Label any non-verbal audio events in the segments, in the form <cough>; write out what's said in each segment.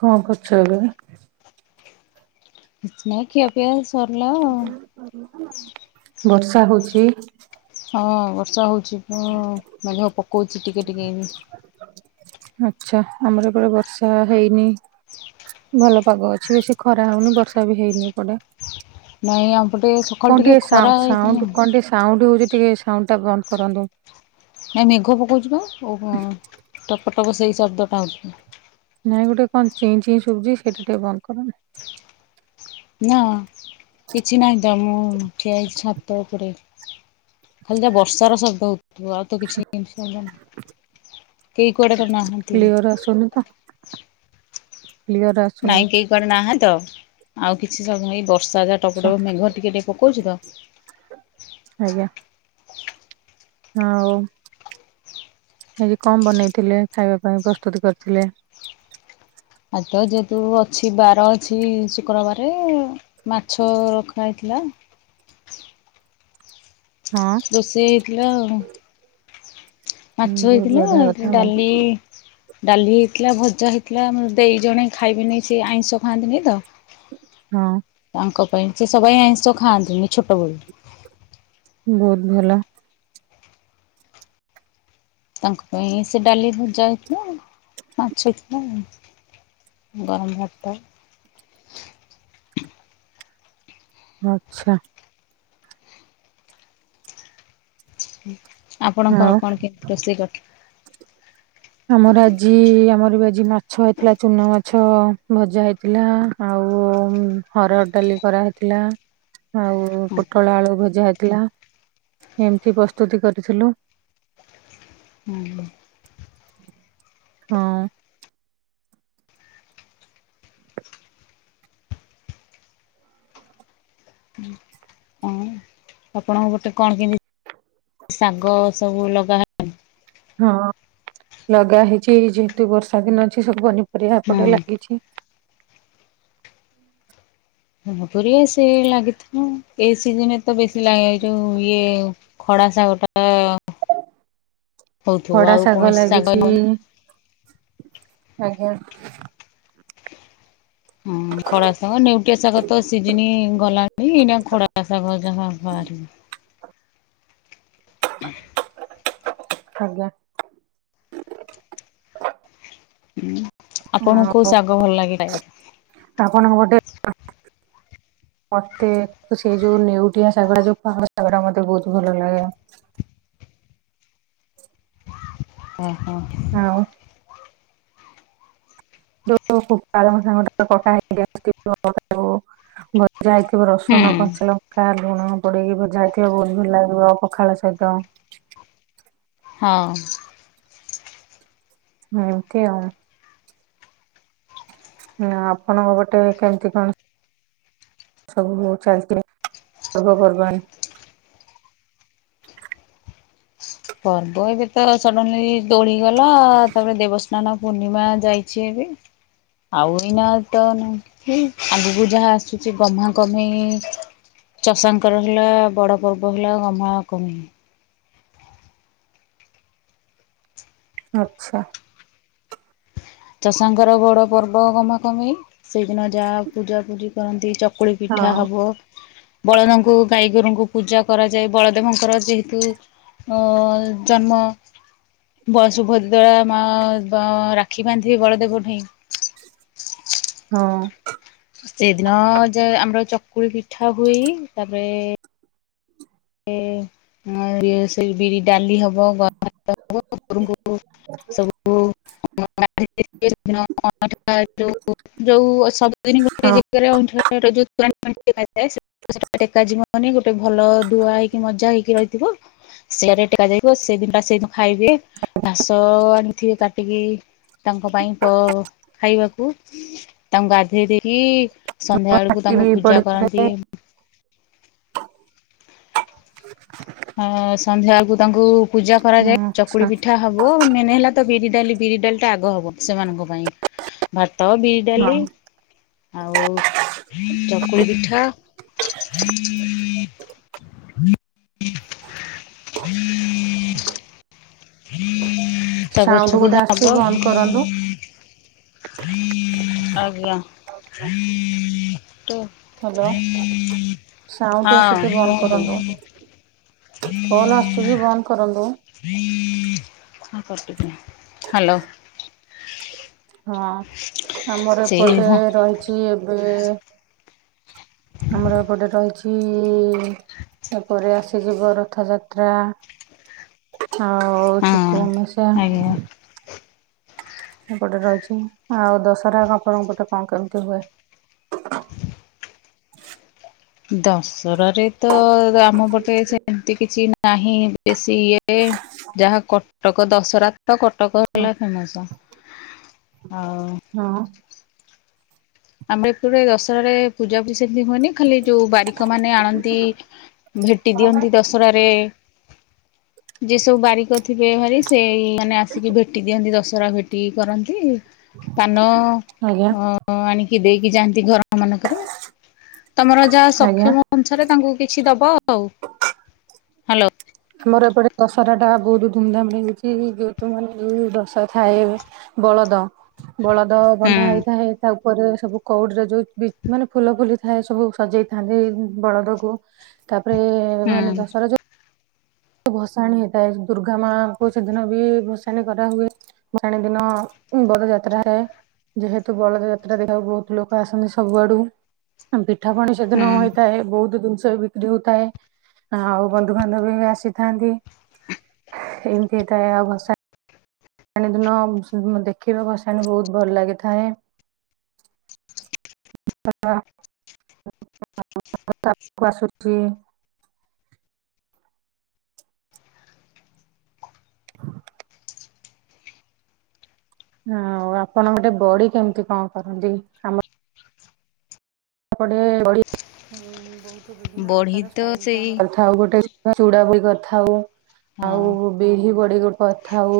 କଣ କରୁଛ ଏବେ? ନାଇଁ ଖୀଆପିଆ ସରିଲା? ଆଉ। ବର୍ଷା ହଉଚଛି। ହଁ ବର୍ଷା ହଉଛି ହୁଁପକଉଛି ଟିକେ ଟିକେ ଆଛା, ଆମର ଏବେ ବର୍ଷା ହେଇନି ଭଲ ପାଗ ଅଛି, ବେଶୀ ଖରା ହଉନି ବର୍ଷା ବି ହେଇନିଏ ପଡେ ନାଇଁ ଆମ ପଟେ ସକାଳୁ କଣ ଟିକେ ଖରା ସାଉ, ହେଇଥିଲା ସାଉଣ୍ଡ କଣ ଟିକେ ସାଉଣ୍ଡ ହଉଛି। ଟିକେ ସାଉଣ୍ଡ ଟା ବନ୍ଦ କରନ୍ତୁ। ନା ମେଘପକଉଛିବା, ଓ ଟପଟପ ସେଇ ଶବ୍ଦ ଟାଁଛ ନାଇଁ ଗୋଟେ କଣ ଚିଇଁ ଚିଇଁ ସୁବୁଜି ସେଇଟା ଟିକେ ବନ୍ଦ କରନି। ନା କିଛି ନାହିଁ ତ ମୁଁ ଆ ଛାତ ଉପରେ ଖାଲି ଯାହା ବର୍ଷାର ଶବ୍ଦ ହଉଥିବ, ଆଉ ତ କିଛି ଜିନିଷ ହେଲଣିି। କେହି କୁଆଡେ ତ ନାହାନ୍ତିି। କ୍ଲିୟର ଆସୁନି ତ କ୍ଲିୟର ଆସୁନି। ନାଇଁ କେହି କରି ନାହା ତ, ଆଉ କିଛି ସବୁଁ ବର୍ଷା ଯାହା ଆଚ୍ଛା ଟପଟପ ମେଘ ଟିକେ ଟ ପକଉଛି ତ। ଆଜ୍ଞା। ହଁ। ଏଜି କମ ବନେଇଥିଲେ ଖାଇବା ପାଇଁ ପ୍ରସ୍ତୁତ କରିଥିଲେ? ଆଉ ତ ଯହେତୁ ଅଛି ବାର ଅଛି ଶୁକ୍ରବାର ମାଛ ରଖା ହେଇ ଥିଲା। ହଁ ରୋଷେଇ ହେଇଥିଲା ଆଉ। ମାଛ ବହୁତ ବଢିଆ କଥା ହେଇଥିଲା ଆଉ ଡାଲି ଡାଲି ହେଇଥିଲା ଭଜା ହେଇଥିଲା, ଦେଇ ଜଣେ ଖାଇବେନି ସେ ଆଇଁଷ ଖାଆନ୍ତିନି ତ। ହଁ। ତାଙ୍କ ପାଇଁ ସେ ସବାଇ ଆଇଁଷ ଖାଆନ୍ତିନି ଛୋଟବେଳୁ। ବୋହୁତ ଭଲ। ତାଙ୍କ ପାଇଁ ସେ ଡାଲି ଭଜା ହେଇଥିଲା, ମାଛ ହେଇଥିଲା ଆଉ। ଗରମ ହୋଉଚିତ। ଆଚ୍ଛା। ଆପଣଙ୍କ ଆଉ କଣ କି ରୋଷେଇ କରିଥି ଆମର ଆଜି ଆମର ବି ଆଜି ମାଛ ହେଇଥିଲା ଚୁନା ମାଛ ଭଜା ହେଇଥିଲା ଆଉ। ଆଉ ହର ଡାଲି କରାହେଇଥିଲା ଆଉ ହଁ ପୋଟଳ ଆଳୁ ଭଜା ହେ ଥିଲା ଏମିତି ପ୍ରସ୍ତୁତି କରିଥିଲୁ। ହୁଁ। ହଁ। ଆପଣ ଗୋଟେ କଣ କି ଶାଗ ସବୁ ଲଗାହ ହଁ। ଲଗା ହେଇଚି ଯେହେତୁ ବର୍ଷା ଦିନ ଅଛି ସବୁ ପନିପରିବା ଏପଟେ ହଁ ଲାଗିଛି। ପପଆ ସେ ଲାଗିଥିବ ଏଇ ସିଜନରେ ତ ବେଶୀ ଲାଗେ ଯୋଉ ଇଏ ଖ <unintelligible> ଖଡ଼ା ଶାଗ ଲାଗିଚି। ଆଜ୍ଞା। ହଁ ଖଡ଼ା ଶାଗ ନେଉଟିଆ ଶାଗ ତ ସିଜିନି ଗଲାଣି ଏଇନା ଖଡ଼ା ଶଗ ଯାହା ବାହାରିବ। <inaudible> ଆଜ୍ଞା। <inaudible> ହୁଁ ଆପଣଙ୍କୁ କୋଉ ଶାଗ ଭଲ ଲାଗେ ଖାଇବାକୁ? ଆପଣଙ୍କୁ ଗୋଟେ ମତେ ସେଇ ଯୋଉ ନେଉଟିଆ ଶାଗଟା ଯୋଉ <unintelligible> ସେଗୁଡା ମତେ ବୋହୁତ ଭଲ ଲାଗେ। <inaudible> ଓ ହୋ। ଆଉ <unintelligible> ପାଳଙ୍ଗ ଶାଗ <unintelligible> ଯାଇଥିବ ହୁଁ ରସୁଣ ଗଞ୍ଚା ଲଙ୍କା ଲୁଣ ପଡ଼ିକି ଭଯାହେଇଥିବ ବୋହୁତ ଭଲ ଲାଗିବ ପଖାଳ ସହିତ। ହଁ। ଆହୁଁ ଏମିତି ଆଉ। ନା ଆପଣଙ୍କ ଗୋଟେ କେମିତି ସବୁ ଚାଲିଚି ପର୍ବପର୍ବାଣି? <inaudible> ପର୍ବ ଏବେ ତ ସଡନଲି ଦୋଳି ଗଲା ତାପରେ ଦେବସା ସ୍ନାନ ପୂର୍ଣ୍ଣିମା ଯାଇଛି ଏବେ। ଆଉ ଏଇନା ତ ଆଗକୁ ଯାହା ଆସୁଚି ଗମା କମେଇ ଚଷାଙ୍କର ହେଲା ବଡ ପର୍ବ ହେଲା ଗମା କମି ଆଚ୍ଛା। ଚଷାଙ୍କର ବଡ ପର୍ବ ଘମାପୁନେଇ ସେଇଦିନ ଯାହା ପୂଜା ପୂଜି କରନ୍ତି ଚ ଚୁକୁଳି ପିଠା ହଁ ହେବ। ବଳଦଙ୍କୁ ଗାଈଗୋରୁଙ୍କୁ ପୂଜା କରାଯାଏ ବଳଦେବଙ୍କର ଯେହେତୁ ଅ ଜନ୍ମ ବୟସୁଭଦ୍ରା ଦଳା ମା ବା ରା ରାକ୍ଷୀ ବାନ୍ଧିବେ ବଳଦେବ ଠେଇଁ। ହଁ। ସେଦିନ ଯେ ଆମର ଚକୁଳି ପିଠା ହୁଅଇ ତାପରେ ଏ ମୁଁବି ସେଇ ବିରି ଡାଲି ହବ ଗ <unintelligible> ସବୁ <unintelligible> ଆ ଯୋଉ ଯୋଉ ସବୁଦିନ ଗୋଟେ ପାଟି ଯେଗାରେ ଅଇଁଠା <unintelligible> ଏ ଟୋଯିବନି ଗୋଟେ ଭଲ ଧୁଆ ହେଇକି ମଜା ହେଇକି ରହିଥିବ ସେଆଡେ ଟେକା ଯାଇିଥିବ ସେଇ ଦିନ ଟା ସେଇଦିନ ଖାଇବେ ଘାସ ଆଣିଥିବେ କାଟିକି। ତାଙ୍କ ପାଇଁ କ ଖାଇବାକୁ, ତାଙ୍କୁ ଗାଧେଇ ଦେଲି। ସନ୍ଧ୍ୟା ବେଳକୁ ତାଙ୍କୁ ବି ପୂଜା କରନ୍ତି। ପଡିଥାଏ ହ ସନ୍ଧ୍ୟାବେଳକୁ ତାଙ୍କୁ ପୂଜା କରାଯାଏ। ଚକୁଳି ଆଚ୍ଛା। ପିଠା ହବ ମେନ ହେଲା ତ ବିରି ଡାଲି ବିରି ଡାଲି ଟା ଆଗ ହବ ସେମାନଙ୍କ ପାଇଁ। ଭାତ ବିରି ଡାଲି ହଁ ଆଉ ଚକୁଳି ପିଠା। ତା ସାଉଣ୍ଡ ପଛକୁ ଗୋଟେ ହବ ଆସୁଛି ବନ୍ଦ କରନ୍ତୁ। ଆଜ୍ଞା। ଟ ହ୍ୟାଲୋ ସାଉଣ୍ଡ ଆସୁଛି ହଁ କୁହନ୍ତୁ। ଫୋନ୍ ଆସୁଛି କି ବନ୍ଦ କରନ୍ତୁ। ହ୍ୟାଲୋ। ହଁ ଆମର ସେ ଏପଟେ ହଁ ରହିଛି ଏବେ। ଆମର ଏପଟେ ରହିଛି ଇ ଏପରେ ଆସିଯିବ ରଥଯାତ୍ରା। ହଉଛିି ତୁ ମି ସେଆ। ଆଜ୍ଞା ସେପଟେ ରହିଛି ଆଉ ଦଶହରା ଆପଣଙ୍କ ପଟେ କଣ କେମିତି ହୁଏ। ଦଶରାରେ ତ ଆମ ପଟେ ସେମିତି କିଛି ନା ନାହିଁ ବେଶୀ ଇଏ ଯାହା କଟକ ଦଶହରା। ତ କଟକ ହଁ ହେଲା ଫେମସ ଆଉ। ହଁ ଆମର ଏପଟେ ଦଶହରାରେ ପୂଜା ସେମିତି ହୁଏନି ଖାଲି ଯୋଉ ବାରିକ ମାନେ ଆଣନ୍ତି ଭେଟି ଦିଅନ୍ତି ଦଶରାରେ। ଯେ ସବୁ ବାରିକ ଥିବେ ଭାରି ସେ ମାନେ ଆସିକି ଭେଟି ଦିଅନ୍ତି ଦଶ ରା ଭେଟି କରନ୍ତି। ପାନ ଆଜ୍ଞା ଅ ଆଣିକି ଦେଇକି ଯାଆନ୍ତି ଘର ଆମାନଙ୍କର। ତମର ଯାହା ଆଜ୍ଞା। ସକ୍ଷମ ଅନୁସାରେ ତାଙ୍କୁ କିଛି ଦବ ଆଉ। ହାଲୋ। ଆମର ଏପଟେ ଦଶରା ଟା ବହୁତ ଧୁମଧାମରେ ହେଉଛି ଯେହେତୁ ମାନେ ଦଶରା ଥାଏ। ବ ବଳଦ ବଳଦ ହୁଁ ବନ୍ଧା ହେଇଥାଏ ତା ପରେ ସବୁ କଉଡିରେ ଯୋଉ ମାନେ ଫୁଲ ଫୁଲି ଥାଏ ସବୁ ସଜେଇ ଥାନ୍ତି ବଳଦକୁ। ତା ରେ ହୁଁ ମାନେ ଦଶହରା ଯ ଭସାଣି ହେଇଥାଏ। ଦୁର୍ଗା ମାଙ୍କୁ ସେଦିନ ବି ଭସାଣିୀ କରାହୁଏ। ଭସାଣି ଦିନ ବଡ଼ ଯାତ୍ରାରେ ଯେହେତୁ ବଳଦ ଯାତ୍ରା ଦେଖିବାକୁ ବହୁତ ଲୋକ ଆସନ୍ତି ସବୁଆଡୁ। ବି ପିଠା ପଣି ସେଦିନ ହୁଁ ହୋଇଥାଏ ବହୁତ ଜିନିଷ ବିକ୍ରି ହଉଥାଏ। ଆଉ ବନ୍ଧୁବାନ୍ଧବ ଆସି ଥାନ୍ତି ଏମିତି ହେଇଥାଏ ଆଉ ଭଷା ଣି ଦିନ ଦେଖିବାକୁ ଭସାଣି ବହୁତ ଭଲ ଲାଗିଥାଏ। <unintelligible> ପାକୁ ଆସୁଛି। ଆଉ ଆପଣ ଗୋଟେ ବଡି କେମିତି କଣ କରନ୍ତି? ଆମ ବହୁତ ବିଭିନ୍ନ ବଢି ପ୍ରକାର ତ ଷ୍ଟାଇଲରେ ସେଇ ଆମ ଚୁଡା ବଡ଼ି କରି ଥାଉ, ହଁ ଆଉ ବିରି ବଡି କରି ଥାଉ।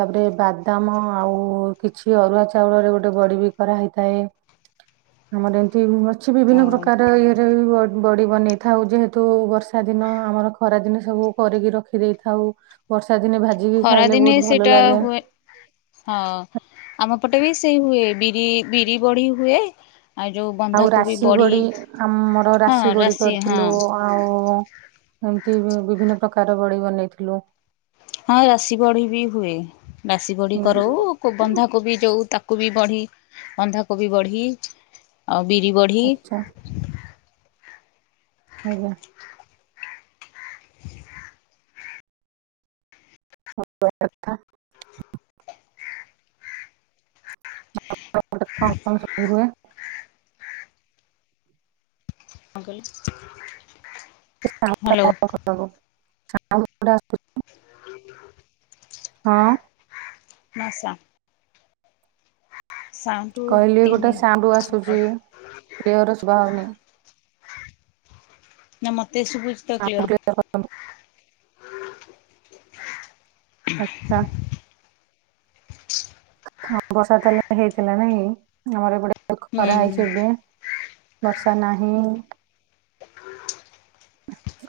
ତାପରେ ବାଦାମ ଆଉ କିଛି ଅରୁଆ ଚାଉଳରେ ଗୋଟେ ବଡି ବି କରାହେଇଥାଏ। ଆମର ଏମିତି ଅଛି ବିଭିନ୍ନ ହଁ ପ୍ରକାର ଇଏରେ ବ ବଡି ବନେଇଥାଉ ଯେହେତୁ ବର୍ଷା ଦିନ ଆମର ଖରା ଦିନ ସବୁ କରିକି ରଖି ଦେଇଥାଉ। ବର୍ଷା ଦିନେ ଭାଜିକି ଖରା ଖାଇଲେ ଦିନେ ବହୁତ ଭଲ ସେଇଟା ଲାଗେ ହୁଏ। ହଁ ଆମ ପଟେ ବି ସେଇ ହୁଏ। ବିରି ବିରି ବଡ଼ି ହୁଏ। ଆଉ ଯୋଉ ଆଉ ବନ୍ଧାକୋବି ରାଶି ବଢି ବଡି, ଆମର ହଁ ରାଶି ବଡି ହଁ କରିଥିଲୁ ଆଉ। ଏମତି ବିଭିନ୍ନ ପ୍ରକାର ବଡି ବନେଇଥିଲୁ। ହଁ ରାଶି ବଢ଼ି ବି ହୁଏ। ରାଶି ବଡି ହୁଁ କରଉ ବନ୍ଧା କୋବି ଯୋଉ ତାକୁ କୁ ବଢ଼ି, ବନ୍ଧା କୋବି ବଢ଼ି ଆଉ ବିରି ବଢ଼ି। ଆଚ୍ଛା ଆଜ୍ଞା। ହବା କଥା। ଆଉ ସେପଟେ କଣ କଣ ସବୁ ହୁଏ। ସାଉଣ୍ଡ ହ୍ୟାଲୋ ଟା। <inaudible> ସାଉଣ୍ଡ ପୁରା <inaudible> ହଁ। ମାସା, କହିଲି ଗୋଟେ ତିନି ସାଉଣ୍ଡ ଆସୁଛି କ୍ଲିୟର ସୁଭା ହଉନି। ନା ମତେ ସୁଭୁଛିି ତ ସାଉଣ୍ଡ କ୍ଲିୟର କରନ୍ତୁ। କ୍ଲିୟର। ଆଚ୍ଛା। ହଁ ବର୍ଷା ତାହେଲେ ହେଇଥିଲା ନାଇଁକି, ଆମର ଏପଟେ ଖରା ହେଇଛି ହୁଁ ଏବେ। ବର୍ଷା ନାହିଁ।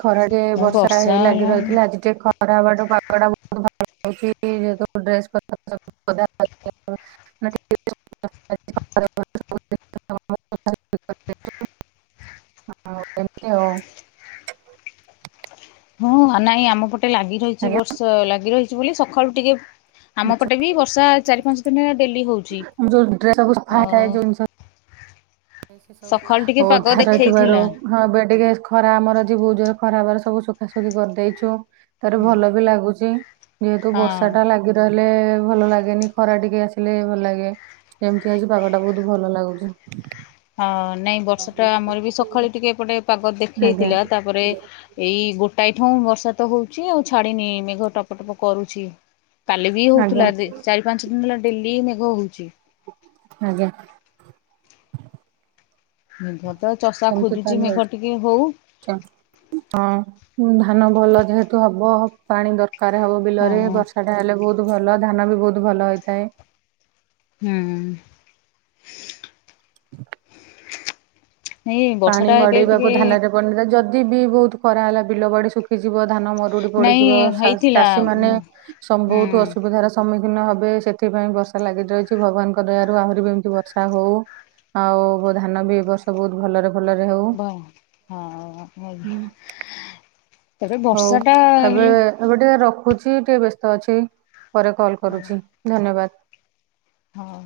ଖରାଟେ ବର୍ଷା ହେଇ ଲାଗି ରହିଥିଲା ଆଜି ଟିକେ ଖରା ହବାଠୁ ପାଗଟା ବହୁତ ଭଲ। ମୁଁ <inaudible> ଡ୍ରେସ୍ <inaudible> <inaudible> ଆଉ ଏମିତି ଆଉ। ହଁ ନାଇଁ ଆମ ପଟେ ଲାଗି ରହିଛି ଆଜ୍ଞା ବର୍ଷା। ଲାଗି ରହିଛି ବୋଲି ସକାଳୁ ଟିକେ ଆମ ଆଚ୍ଛା ପଟେ ବି ବର୍ଷା ଚାରି ପାଞ୍ଚ ଦିନ ହେଲା ଡେଲି ହଉଛି। ଯୋଉ ଡ୍ରେସ ସବୁ ଆଉ ସକାଳୁ ଟିକେ ପାଗ ଉଦ୍ଧାର ଥିବାରୁ ଦେଖେଇଥିଲା ହଁ ଏବେ ଟିକେ ଖରା ଆମର ଆଜି ବହୁତ ଜୋର। ଖରା ହବାରୁ ସବୁ ସୁୁଖାସୁଖି କରିଦେଇଛୁ ତାର ଭଲ ବି ଲାଗୁଛି। ଯେହେତୁ ହଁ। ବର୍ଷା ଟା ଲାଗି ରହିଲେ ଭଲ ଲାଗେନି। ଖରା ଟିକେ ଆସିଲେ ଭଲ ଲାଗେ। ଏମିତି ଆଜି ପାଗ ଟା ବହୁତ ଭଲ ଲାଗୁଛି। ହଁ ନାଇଁ ବର୍ଷା ଟା ଆମର ବି ସକାଳେ ଟିକେ ଏପଟେ ପାଗ ଆଜ୍ଞା ଦେଖେଇଥିଲା ତାପରେ ଏଇ ଗୋ ଟାଏ ଠୁ ବର୍ଷା ତ ହଉଛି ଆଉ ଛାଡିିନି ମେଘ ଟପ ଟପ କରୁଛି। କାଲି ବି ଆଜ୍ଞା ହଉଥିଲା ଦି ଚାରି ପାଞ୍ଚ ଦିନ ହେଲା ଡେଲି ମେଘ ହଉଛି। ଆଜ୍ଞା। ମେଘ ତ ଚଷା ସେମିତି ଖୋଜୁଛି ତାହେଲେ ମେଘ ରହିଛି। ଟିକେ ହଉ। ଧାନ ଭଲ ଯେହେତୁ ହବ ପାଣି ଦରକାର ହବ ହଁ ବିଲରେ ହଁ ବର୍ଷା ଟା ହେଲେ ବହୁତ ବହୁତ ଭଲ ଧାନ ବି ବହୁତ ଭଲ ହେଇଥାଏ। ହୁଁ। ନାଇଁ ବର୍ଷା ପାଣି ଟା ଏବେ ମଡେଇବାକୁ ଟିକେ ଧାନରେ ପଡ଼ିନଥାଏ ଯଦି ବି ବହୁତ ଖରା ହେଲା ବିଲ ବାଡ଼ି ଶୁଖିଯିବ। ଧାନ ମରୁଡ଼ି ନାଇଁ ପଡ଼ିଯିବ। ହେଇଥିଲା ଚାଷୀ ମାନେ ହୁଁ ବହୁତ ଅସୁବିଧାର ସମ୍ମୁଖୀନ ଖିନ ହେବେ ସେଥିପାଇଁ ବର୍ଷା ଲାଗି ରହିଛି ଭଗବାନଙ୍କ ଦୟାରୁ ଆହୁରି ବି ଏମିତି ବର୍ଷା ହଉ। ଆଉ ଧାନ ବି ଏ ବର୍ଷ ବହୁତ ଭଲରେ ଭଲରେ ହଉ ବ ହଁ, ତାପରେ ହଉ ବର୍ଷା ଟା ଏବେ ହେଲେ ଏବେ ଟିକେ ରଖ ରଖୁଛି ଟିକେ ବ୍ୟସ୍ତ ଅଛି। ପରେ କଲ କରୁଛି ଧନ୍ୟବାଦ। ହଉ।